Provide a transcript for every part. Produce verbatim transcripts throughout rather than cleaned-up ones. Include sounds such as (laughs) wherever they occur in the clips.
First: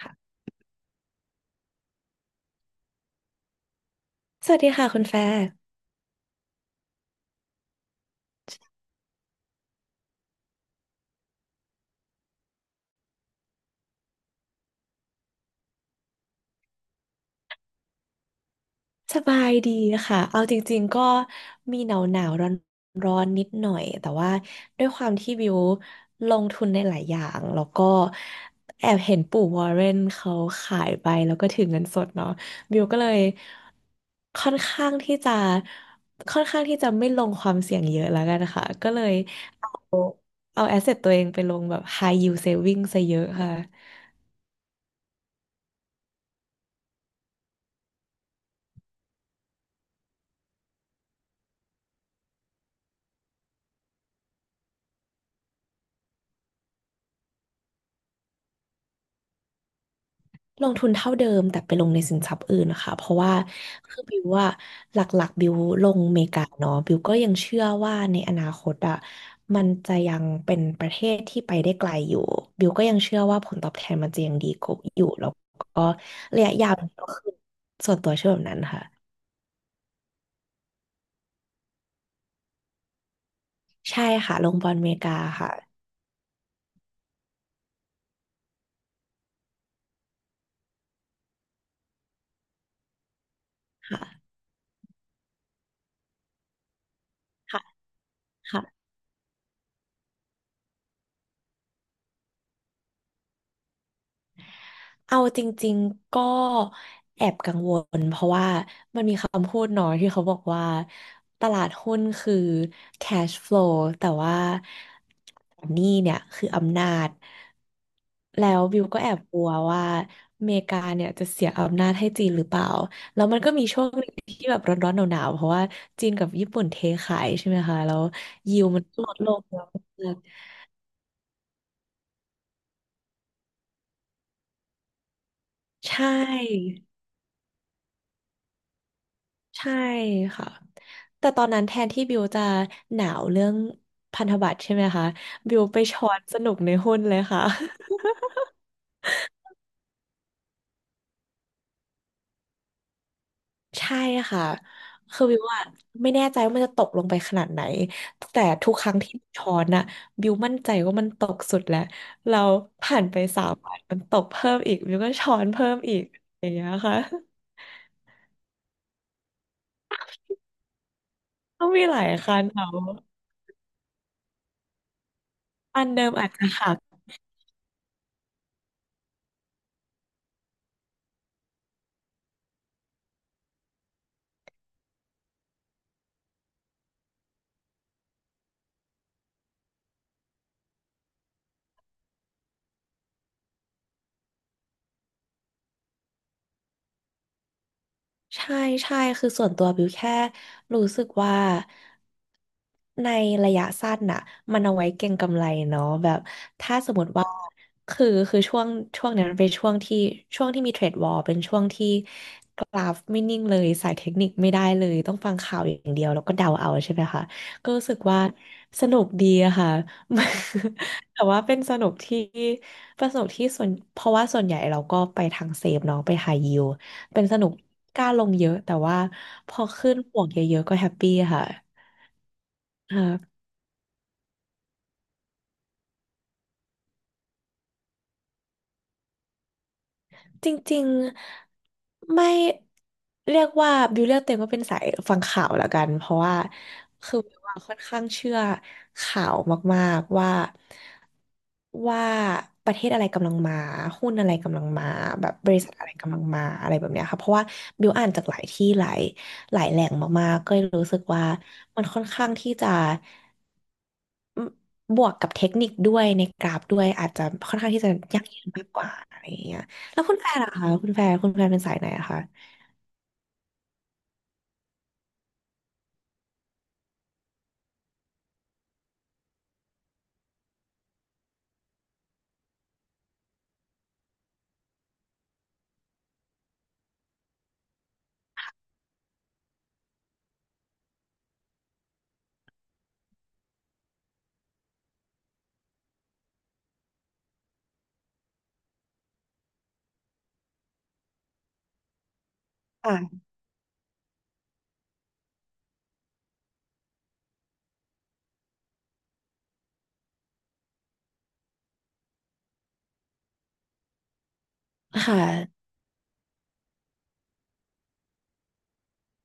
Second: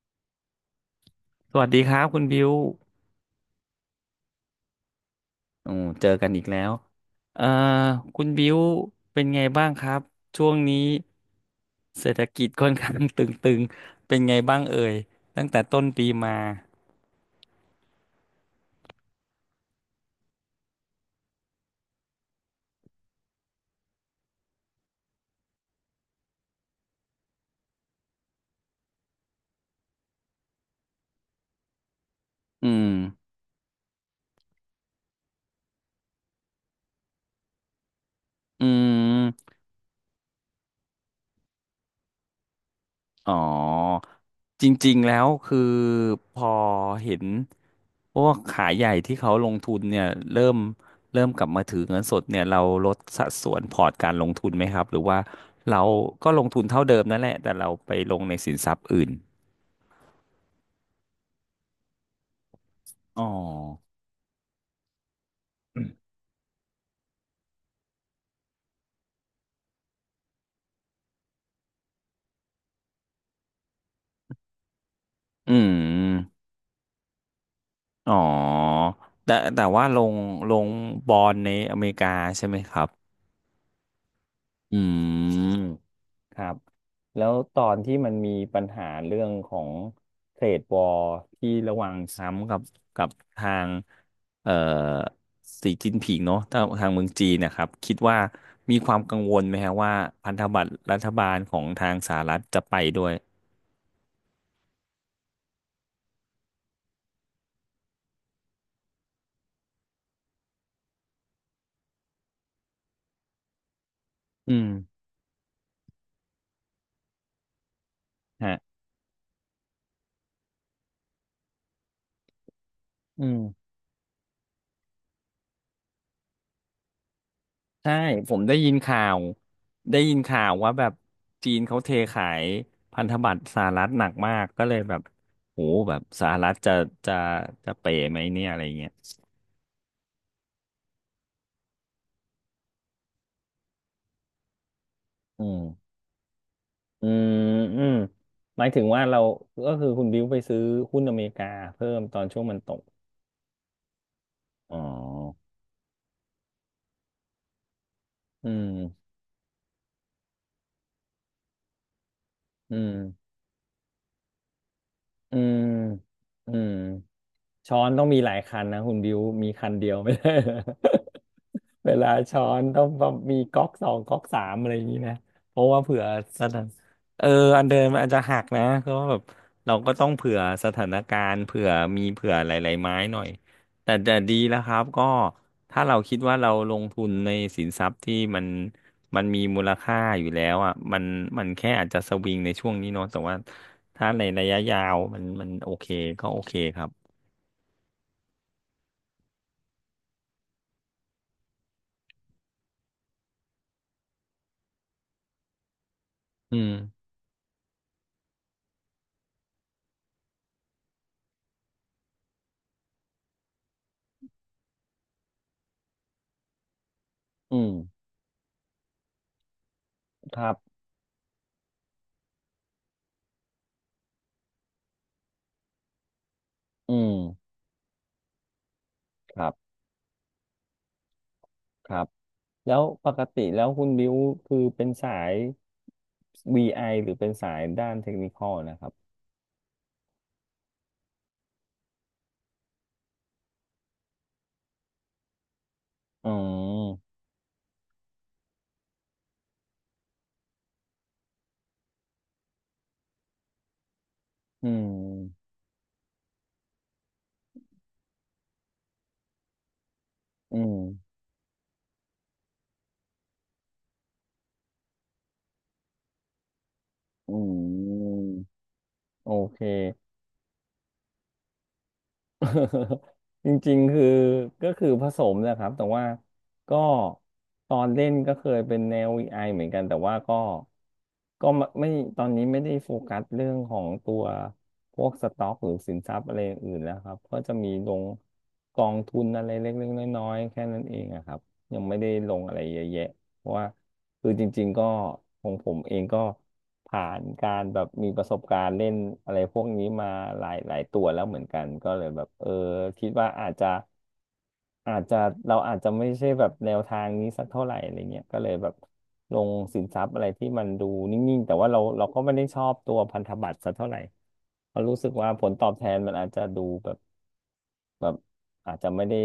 ค่ะสวัสดีครับคุณบิวสวัสดีค่ะคุณแฟร์โอ้เจอกันอีกแล้วเอ่อคุณบิวเป็นไงบ้างครับช่วงนี้เศรษฐกิจค่อนข้าง (laughs) ตึงๆเป็นไงบ้างเอ่ยตั้งแต่ต้นปีมาสบายดีค่ะเอาจริงๆก็มีหนาวหนาวร้อนร้อนๆนิดหน่อยแต่ว่าด้วยความที่บิวลงทุนในหลายอย่างแล้วก็แอบเห็นปู่วอร์เรนเขาขายไปแล้วก็ถือเงินสดเนาะอืบิวมก็เลยค่อนข้างที่จะค่อนข้างที่จะไม่ลงความเสี่ยงเยอะแล้วกันอืค่ะก็เลยม เอาแอสเซทตัวเองไปลงแบบ high yield saving ซะเยอะอ๋อค่ะ จริงๆแล้วคือพอเห็นพวกขายใหญ่ที่เขาลงทุนเนี่ยเริ่มเริ่มกลับมาถือเงินสดเนี่ยเราลดสัดส่วนพอร์ตการลงทุนไหมครับหรือว่าเราก็ลงทุนเท่าเดิมนั่นแหละแต่เราไปลงในสินทรัพย์อื่นลงทุนเท่าเดิมแต่ไปลงในสินทรัพย์อื่นนะคะเพราะอ๋อว่าคือบิวว่าหลักๆบิวลงอเมริกาเนาะบิวก็ยังเชื่อว่าในอนาคตอ่ะมันจะยังเป็นประเทศที่ไปได้ไกลอยู่บิวก็ยังเชื่อว่าผลตอบแทนมันจะยังดีกว่าอยู่แล้วอืก็มระยะยาวมันก็คือส่วนตัอ๋วอเชื่อแบบนั้นค่ะแต่แต่ว่าลงลงบอลในอเมริกาใช่ไหมครับใช่ค่ะลงบออืลอเมริกาม ค่ะครับแล้วตอนที่มันมีปัญหาเรื่องของเทรดวอร์ที่ระหว่างซ้ำกับกับทางค่ะเอ่อสีจิ้นผิงเนาะทางทางเมืองจีนนะคค่ะรับคิดว่าค่ะ มีความกังวลไหมฮะว่าพันธบัตรรัฐบาลของทางสหรัฐจะไปด้วยเอาจริงๆ ก็แอบกังวลเพราะว่ามันมีคำพูดเนาะที่เขาบอกว่าตลาดหุ้นคือ cash flow แต่ว่าอืมหนี้เนี่ยคืออำนาจแล้ฮะวบิวก็แอบกลัวว่าอเมริกาเนี่ยจะเสียอำนาจให้จีนหรือเปล่าแล้อืวม มันก็มีช่วงหนึ่งที่แบบร้อนๆหนาวๆเพราะว่าจีนกับญี่ปุ่นเทขายใช่ไหมคะใช่แล้วผมได้ยิวยินมันก็ข่าลดวลงเยอะมได้ายิกนข่าวว่าแบบจีนเขาเทขายพันธบัตรสหรัฐหนักมากก็เลยแบบโหแบใชบสหรัฐจะ่จะจะเป๋ไหมเนี่ยอะไรเงี้ยใช่ค่ะ แต่ตอนนั้นแทนที่บิวจะหนาวเรื่องพันธบัตรใช่ไหมคะอืบิวไปมช้อนสนุกในหุ้นอืเลยมค่ะ อืมหมายถึงว่าเราก็คือคุณบิวไปซื้อหุ้นอเมริกาเพิ่มตอนช่วงมันตก (laughs) ใช่ค่ะอ๋อคือบิวอะไม่แน่ใจว่ามันจะตกลงไปขนาดไหนแต่อืทุกครั้งมที่ช้อนอะบิวมั่นใจว่ามันตกสุดแล้วเราอืมผ่านไปสามวันมันตกเพิ่มอีกบิวก็ช้อือนมเพิ่มอีกอย่าอืงเงี้ม ยค่ะ ช้อนต้องมีหลายคันนะคุณบิวมีคันเดียวไม่ได้ (laughs) ต้องมี (laughs) เวหลาลายคัช้อนนเนาะต้องต้องมีก๊อกสองก๊อกสามอะไรอย่างนี้นะเพราะว่าอันเผื่อเดิมอาจสจะถานหัก เอออันเดิมมันอาจจะหักนะก็แบบเราก็ต้องเผื่อสถานการณ์เผื่อมีเผื่อหลายๆไม้หน่อยแต่แต่ดีแล้วครับก็ถ้าเราคิดว่าเราลงทุนในสินทรัพย์ที่มันมันมีมูลค่าอยู่แล้วอ่ะมันมันแค่อาจจะสวิงในช่วงนี้เนาะแต่ว่าถ้าในระยะยาวมันมันโอเคก็โอเคครับ ใช่ใช่คือส่วนตัวบิวแค่รู้สึกว่าในระยะสั้นน่ะมันเอาไว้เก็งกำไรเนาะแบบอืม ถ้าสมมติว่าคือคือช่วงช่วงเนี้ยมันเป็นช่วงที่ช่วงที่มีเทรดวอร์เป็นช่วงที่กราฟไม่นิ่งเลยสายเทคนิคไม่ได้เลยต้องฟังข่าวอย่างเดียวแล้วก็เดาเอาใช่ไหมคะ อื (laughs) ก็ม รู้สึกว่าสนุกดีอะค่ะ ครับ (laughs) แต่ว่าเป็นสนุกที่เป็นสนุกที่ส่วนเพราะว่าส่วนใหญ่เราก็ไปทางเซฟเนาะไปไฮยิว อืม เป็นสนุกกล้าลงเยอะแต่ว่าครัพอบ ขึ้นบวกเยอะๆก็แฮปปี้ค่ะครับ แล้วคปกรับติแล้วคุณบิวคือเป็นสาย วี ไอ หรือเป็นสายด้านเทคนิคอลนะครับจริงๆไม่เรียกว่าบิวเรียกเต็มว่าเป็นสายฟังข่าวละกันเพราะอืว่าคือมบิวอะค่อนข้างเชื่อข่าวมากๆว่าว่าประเทศอะไรกำลังมาหุ้นอะไรกำลัอืงมาแบบบม ริษัทอะไรกำลังมาอะไรแบบเนี้ยค่ะเพราะว่าบิวอ่านจากหลายที่หลายหลายแหล่งมากๆก็อืเลยม รู้สึกว่ามันค่อนข้างที่จะ บวกกับเทคนิคด้วยในกราฟด้วยอาจจะอืค่อนข้างที่จะม ยั่งยืนมากกว่าอะไรโออย่างเงี้เค ยแล้วคุณแฟนล่ะคะคุณแฟนคุณแฟนเป็นสายไหนอะคะ (laughs) จริงๆคือก็คือผสมนะครับแต่ว่าก็ตอนเล่นก็เคยเป็นแนววีไอเหมือนกันแต่ว่าก็ก็ไม่ไม่ตอนนี้ไม่ได้โฟกัสเรื่องของตัวพวกสต็อกหรือสินทรัพย์อะไรออื่นแล้วครับก็จะมีลงกองทุนอะไรเล็กๆน้อยๆแค่นั้นเองอะครับยังไม่ได้ลงอะไรเยอะแยะ เพราะว่าคือจริงๆก็ของผมเองก็ผ่านการแบบมีประสบการณ์เล่นอะไรพวกนี้มาหลายหลายตัวแล้วเหมือนกันก็เลยแบบเออคิดค่ะว่าอาจจะอาจจะเราอาจจะไม่ใช่แบบแนวทางนี้สักเท่าไหร่อะไรเงี้ยก็เลยแบบลงสินทรัพย์อะไรที่มันดูนิ่งๆแต่ว่าเราเราก็ไม่ได้ชอบตัวพันธบัตรสักเท่าไหร่เพราะรู้สึคกว่าผล่ะตอบแทนมันอาจจะดูแบบ แบบอาจจะไม่ได้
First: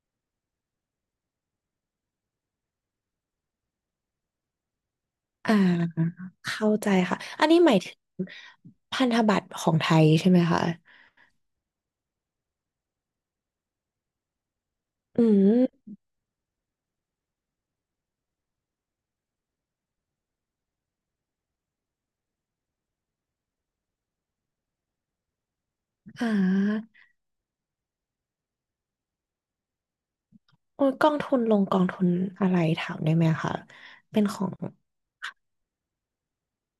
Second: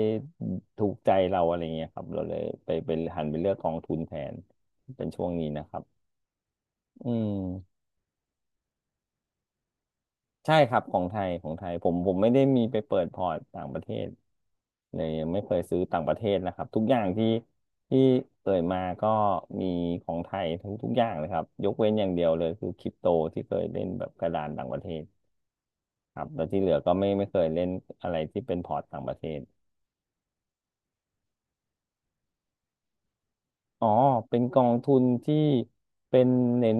ถูกใจเราอะไรเงี้ยครับเราเลยไปไปหันไปเลือกกองทุนแทนเป็นช่วงนี้อ่านะครับเข้าใจอืค่ะอันนี้หมามยถึงพันธบัตรของไทยใช่ไหมใช่คะครับของไทยของไทยผมผมไม่ได้มีไปเปิดพอร์ตต่างประเทศเลยอืยังไม่เคยซื้อมต่างประเทศนะครับทุกอย่างที่ที่เอ่ยมาก็มีของไทยทุกทุกอย่างเลยครับยกเว้นอย่างเดียวเลยคือคริปโตที่เคยเล่นแบบกระดานต่างประเทศครัอ่บแล้วที่เหลือก็าไม่ไม่เคยเล่นอะไรที่เป็นพอร์ตต่างประเทศ โอ้ยกองทุนลงกองทุนอะไรถามได้ไหมคะอ๋อ เป็นขเป็นองกองทุนที่เป็นเน้น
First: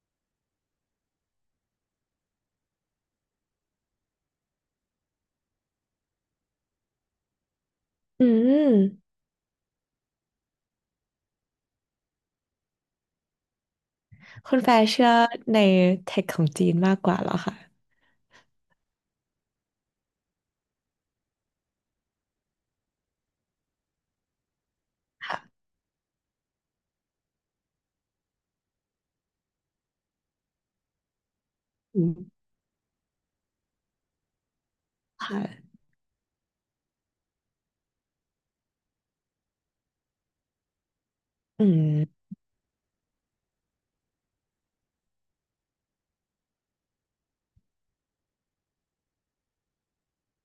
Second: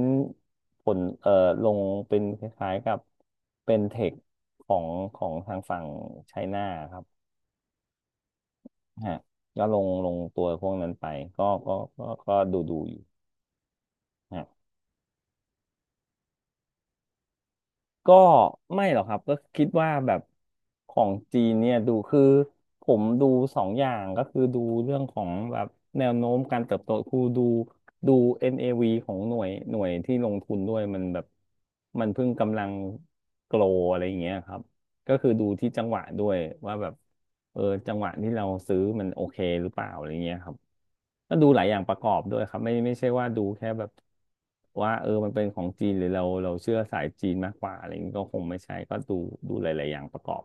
ผลเอ่อลงเป็นคล้ายๆกับเป็นเทคของของทางฝั่งไชน่าครับอืมฮะก็ลงลงตัวพวกนั้นไปก็ก็ก็ก็ดูดูอยู่ฮะ คุณแฟร์เชื่อในเทคของจีนมากกว่าเหรอคะก็ไม่หรอกครับก็คิดว่าแบบของจีนเนี่ยดูคือผมดูสองอย่างก็คือดูเรื่องของค่ะแบบแนวโน้มการเติบโตคือดูดู เอ็น เอ วี ของหน่วยหน่วยที่ลงทุนด้วยมันแบบอืมันมเพิ่งกำลังโกลอะไรอย่างเงี้ยครับ ก็คคือดูที่่ะจังหวะด้วยว่าแบบเออจังหวะที่เราซื้อมันโอเคหรือเปล่าอะไรเงี้ยครับก็ดูหลาอืยอย่างประกอบมด้วยครับไม่ไม่ใช่ว่าดูแค่แบบว่าเออมันเป็นของจีนหรือเราเราเชื่อสายจีนมากกว่าอะไรเงี้ยก็คงไม่ใช่ก็ดูดูหลายๆอย่างประกอบ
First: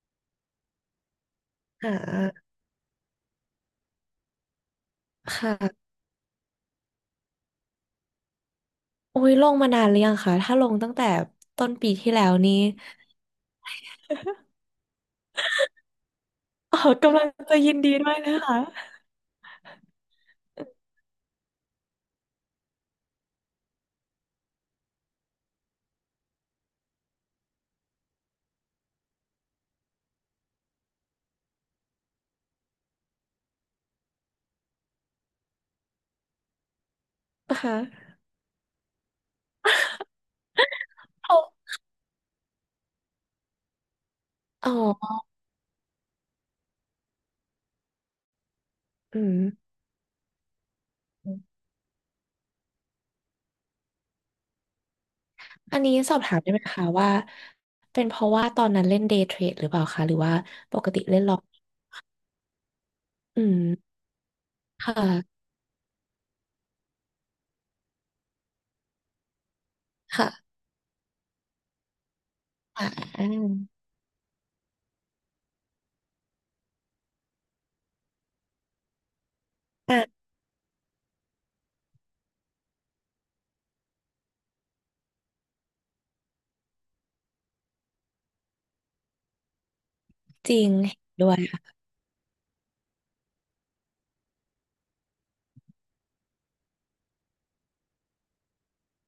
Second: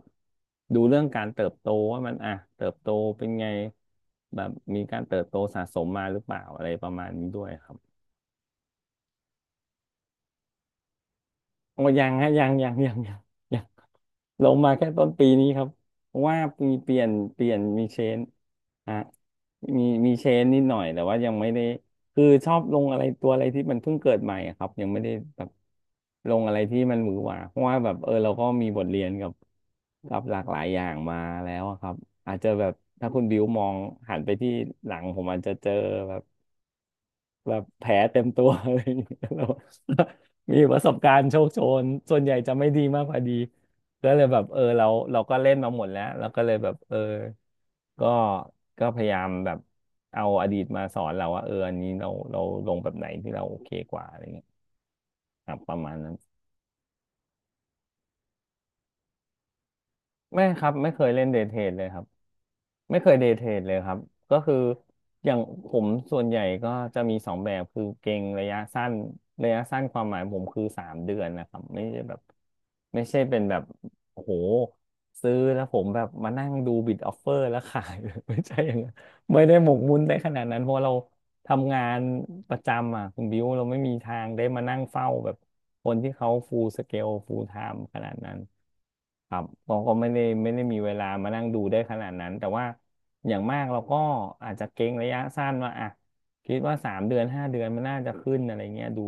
ดูเรื่องการเติบโตอ่ว่ามันอ่ะาเติบโตเป็นไงแบบมีการเติบโตคสะสม่ะ มาหรือเปล่าอะไรประมาณนี้ด้วยครับ โอ้ยลงมานานหรือยังคะถ้าลงตั้งแต่ต้นโอ้ปียัที่งแล้ฮะวยังนี้ ยังยังยังยังลง (laughs) มาแค่ต้นปีนี้ครับเพราะว่ามีอ๋อเปลี่ยนกำลังเปลี่ยจะนยินมีดีเชด้วยนนะคะฮะมีมีเชนนิดหน่อยแต่ว่ายังไม่ได้คือชอบลงอะไรตัวอะไรที่มันเพิ่งเกิดใหม่อะครับยังไม่ได้แบบลงอะไรที่มันหวือหวาเพราะว่าแบบเออเราก็มีบทเรียนกับกับหลากหลายอย่างมาแล้วอะครับอาจจะแบบถ้าคุณบิวมองหันไปที่หลังผมอาจจะเจอ แบนะบแผลคะเต็มตัว (laughs) อะไรอย่างเงี้ยแล้วมีประสบการณ์เอาโชคโชน ส่วนใหญ่จะไม่ดีมากพอดีก็เลยแบบเอออ๋เราอเราก็เล่นมาหมดแล้วเราก็เลยแบบเออก็ก็พยาอืยามแบบมเอาอดีตมาสอนเราว่าเอออันนี้เราเราลงแบบไหนที่เราโอเคกว่าอะไรเงี้ยครับปอัระนมานี้ณนั้สนอบถามได้ไหมคะว่าเป็นเพราะว่าตอนนั้นเล่นเดย์เทรดหรือเปล่าคะหรือว่าไม่ครับปกไม่ติเคยเล่เล่นนล็เดอกทเทรดเลยครับ ไม่เคยเดย์อืเทรมดเลยครับ ก็คือคอย่าง่ะผมส่วนใหญ่ก็จะมีสองแบบคือเก็งระยะสั้นระยะสั้นความหมายผมค่ะคือสามเดือนนะครับไม่ใช่แบบไม่อ่ะใช่เป็นแบบโอ้โหซื้อแล้วผมแบบมานั่งดูบิดออฟเฟอร์แล้วขาย (laughs) ไม่ใช่อย่างนั้นไม่ได้หมกมุ่นได้ขนาดนั้นเพราะเรา ทำงานประจำอ่ะคุณบิวเราไม่มีทางได้มานั่งเฝ้าแบบคนที่เขาฟูลสเกลฟูลไทม์ขนาดนั้นครับเราก็ไม่ได้ไม่จได้ริงมีเวเห็ลานมาด้วยนั่งดูค่ะได้ขนาดนั้นแต่ว่าอย่างมากเราก็อาจจะเก็งระยะสั้นว่าอ่ะคิดว่าสามเดือนห้าเดือนมันน่าจะขึ้นอะไรเงี้ยดู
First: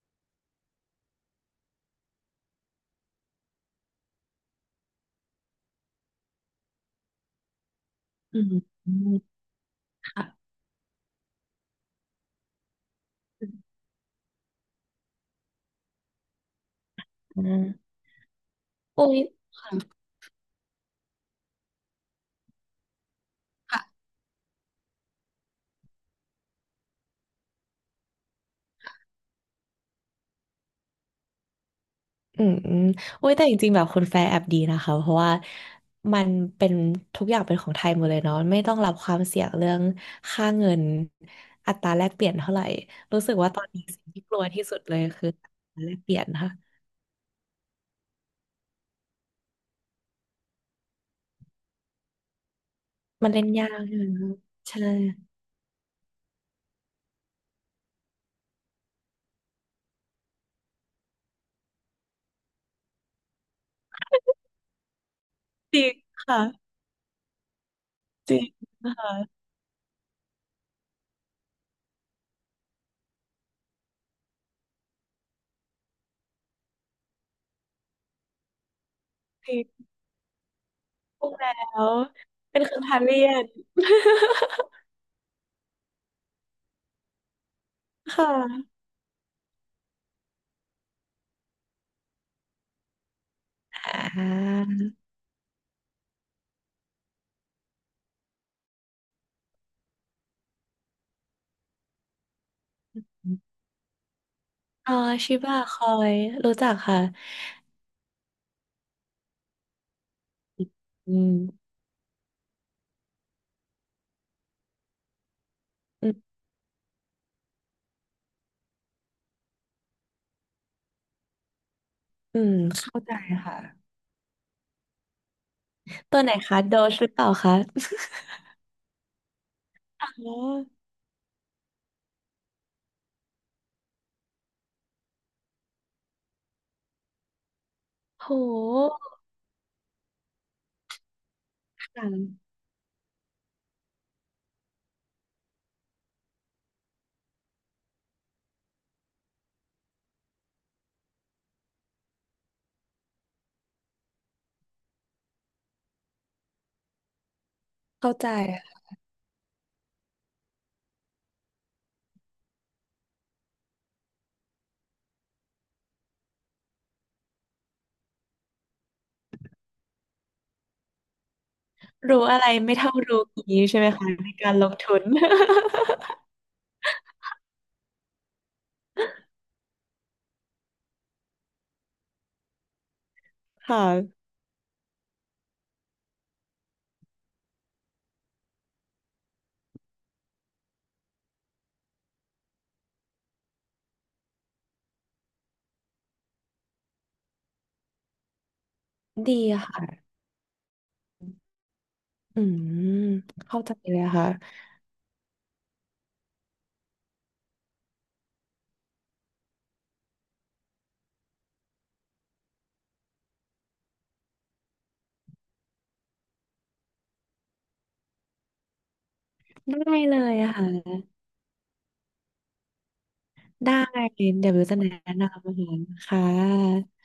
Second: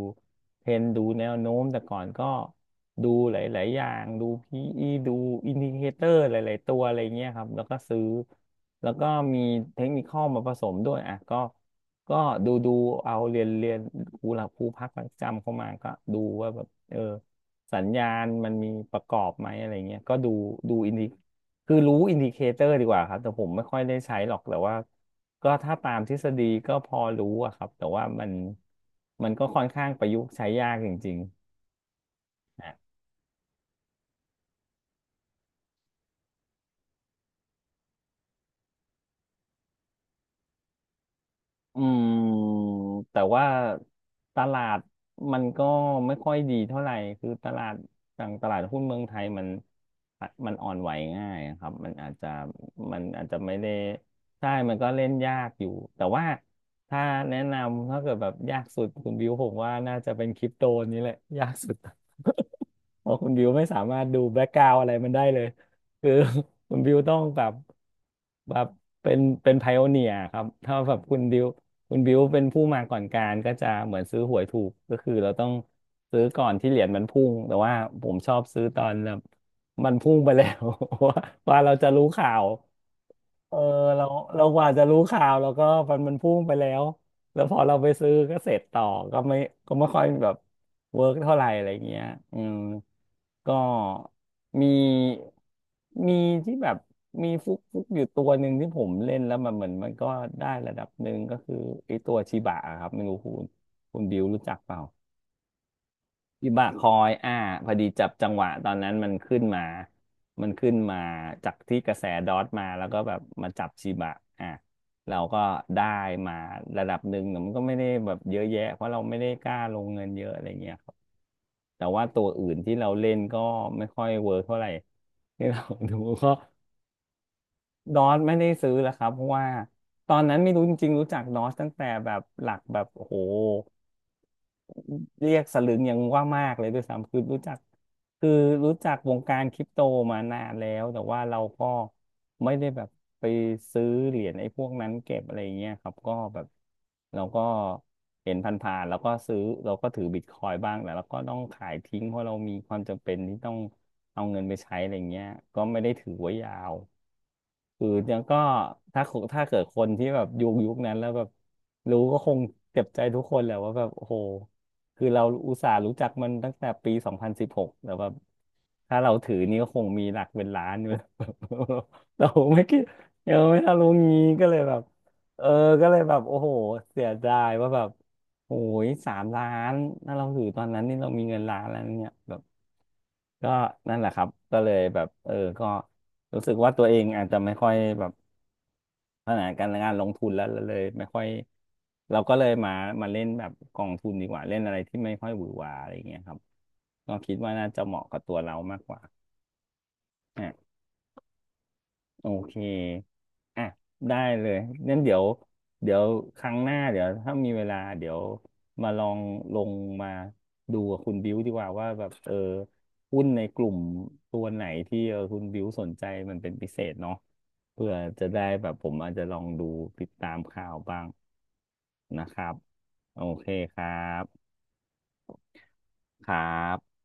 เทรนดูแนวโน้มแต่ก่อนก็ดูหลายๆอย่างดู พี อี ดูอินดิเคเตอร์หลายๆตัวอะไรเงี้ยครับแล้วก็ซื้ออืมแล้อืวก็มมีเทคนิคอค่ะลมาผสมด้วยอ่ะก็ ก็ดูดูเอาเรียนเรียนครูหลักครูพักประจำเข้ามาก็ดูว่าแบบเอออืมสัญญาณมันมีประโอ้กอยบไหมอะไรค่ะ เงี้ยก็ดูดูอินดิคือรู้อินดิเคเตอร์ดีกว่าครับแต่ผมไม่ค่อยได้ใช้หรอกแต่ว่าก็ถ้าตามทฤษฎีก็พอรู้อะครับแต่ว่ามันมันก็ค่อนข้างประยุกต์ใช้ยากจริงอืมๆ อืมโอ้ยแต่จริงๆแบบคุณแฟร์แอบดีนะคะเพราะว่ามันเป็นทุกอย่างเป็นของไทยหมดเลยเนาะไม่ต้องรับความเสี่ยงเรื่องค่าเงินอัอืตราแลกเปลี่ยนเท่ามไหร่แต่รู้สึกว่าว่าตอนนี้สิ่งที่กตลัวลาที่สุดดเลยคือมัอันก็ตราแลกเปไม่ลี่ยนค่อยค่ะดีเท่าไหร่คือตลาดต่างตลาดหุ้นเมืองไทยมันมันอ่อนไหวง่ายครับมันอาจจะมันอาจมันจะเล่นไม่ยาได้กใช่ไหมคะใช่มันใช่ก็เล่นยากอยู่แต่ว่าถ้าแนะนำถ้าเกิดแบบยากสุดคุณบิวผมว่าน่าจะเป็นคริปโตนี้แหละยากสุด เพราะคุณบิวไม่สามารถดูแบ็กกราวอะไรมันได้เลยจริงคือ ค (laughs) ่ะคุณบิวต้องแบบจริงแบบเป็นค่ะเป็นไพโอเนียครับถ้าแบบคุณบิวคุณบิวเป็นผู้มาก่อนการก็จะเหมือนซื้อหวยถูกก็คือเราต้องซื้อก่อนที่เหรียญมันพุ่งแต่ว่าผมชอบซื้อตอนแบบจริงมันพุ่งไปแล้ว (laughs) ว่าพูดแล้ว่าเราจะวรู้ข่าว เป็นคำทานเรียน เออ (laughs) เราเรากว่าจะรู้ข่าวแล้วก็มันมันพุ่งไปแล้วแล้วพอเราไปซื้อคก็เสร็จ่ะต่อก็ไม่ก็ไม่ค่อยแบบเวิร์กเท่าไหร่อะไรเงี้ยอืมก็อ่ามีมีที่แบบมีฟุกฟุกอยู่ตัวหนึ่งที่ผมเล่นแล้วมันเหมือนมันก็ได้ระดับหนึ่งก็คือไอ้ตัวชิบะอะครับไม่รู้คุณคุณบิวรู้จักเปล่า อ๋อชิบะคอยวิรู้บาจักกคอค่ะยอ่าพอดีจับจังหวะตอนนั้นมันขึ้นมามันขึ้นมาอืมจากที่กระแสดอทมาแล้วก็แบบมาจับชิบะอ่ะเราก็ได้อืมามระดับหนึ่งแต่มันก็ไม่ได้แบบเยอะแยะเพราะเราไม่ได้กล้าลงเงินเยอะอะไรเงี้ยครับแต่ว่าตัวอือื่มนที่เราเล่นก็ค่ะ ไม่ค่อยเวิร์กเท่าไหร่ที่เราดูตัวก็ไหนคะโดชหรือเปล่าคะดอทไม่ได้ซื้อแล้วครับเพราะว่าอ๋ตอนอนั้นไม่รู้จริงๆรู้จักดอทตั้งแต่แบบหลักแบบโอ้โห เรียกสลึงยังว่ามากเลยด้วยซ้ำคือรู้จักโคือรู้จักหวงการคริปโตมานานแล้วแต่ว่าเราก็ค่ไม่ะได้แบบไปซื้อเหรียญไอ้พวกนั้นเก็บอะไรเงี้ยครับก็แบบเราก็เห็นผ่านๆแล้วก็ซื้อเราก็ถือบิตคอยน์บ้างแต่เราก็ต้องขายทิ้งเพราะเรามีความจำเป็นที่ต้องเอาเงินไปใช้อะไรเงี้ยก็ไม่ได้ถือไว้ยาว คือเข้ายังใจก็ถ้าคถ้าเกิดคนที่แบบยุคยุคนั้นแล้วแบบรู้ก็คงเจ็บใจทุกคนแหละว่าแบบโอ้โหคือเราอุตส่าห์รู้จักมันตั้งแต่ปีสองพันสิบหกแต่แบบถ้าเราถือนี่ก็คงมีหลักเป็นล้านอยู่ (laughs) รู้เราอะไรไม่ไม่คิดเท่ารู้เออก่ไม่งี้ทันใช่ไหรู้มคะงี้ในก็กาเลรยลแบงบทุน เออก็เลยแบ (laughs) บโอ้โหเสียดายว่าแบบโอ้ยสามล้านถ้าเราถือตอนนั้นนี่เรามีเงินล้านแล้วเนี่ยแบบก็คนั่นแหละค่ะรับก็เลยแบบเออก็รู้สึกว่าตัวเองอาจจะไม่ค่อยแบบ ขนาดการงานลงทุนแล้วเราเลยไม่ค่อยเราก็เลยมามาเล่นแบบกองทุนดีกว่าเล่นอะไรที่ไม่ค่อยหวือหวาอะไรอย่างเงี้ยครับก็คิดว่าน่าจะเหมาะกับตัวเรามากกว่า ดีค่ะโออืเค มเข้าอ่ะ ใจเลยได้ค่ะเลยงั้นเดี๋ยว เดี๋ยวครั้งหน้าเดี๋ยวถ้ามีเวลาเดี๋ยวมาลองลงมาดูกับคุณบิวดีกว่าว่าแบบเออหุ้นในกลุ่มตัวไหนที่เออคุณบิวสนใจมันเป็นพิเศษเนาะเพื่อจะได้แบบผมอาจจะลองดูได้ติดเลตายมข่าวค่ะบ้างนะครับ โอเคได้ครัเดี๋ยบ ววิวจะแนะนำนะคะครับ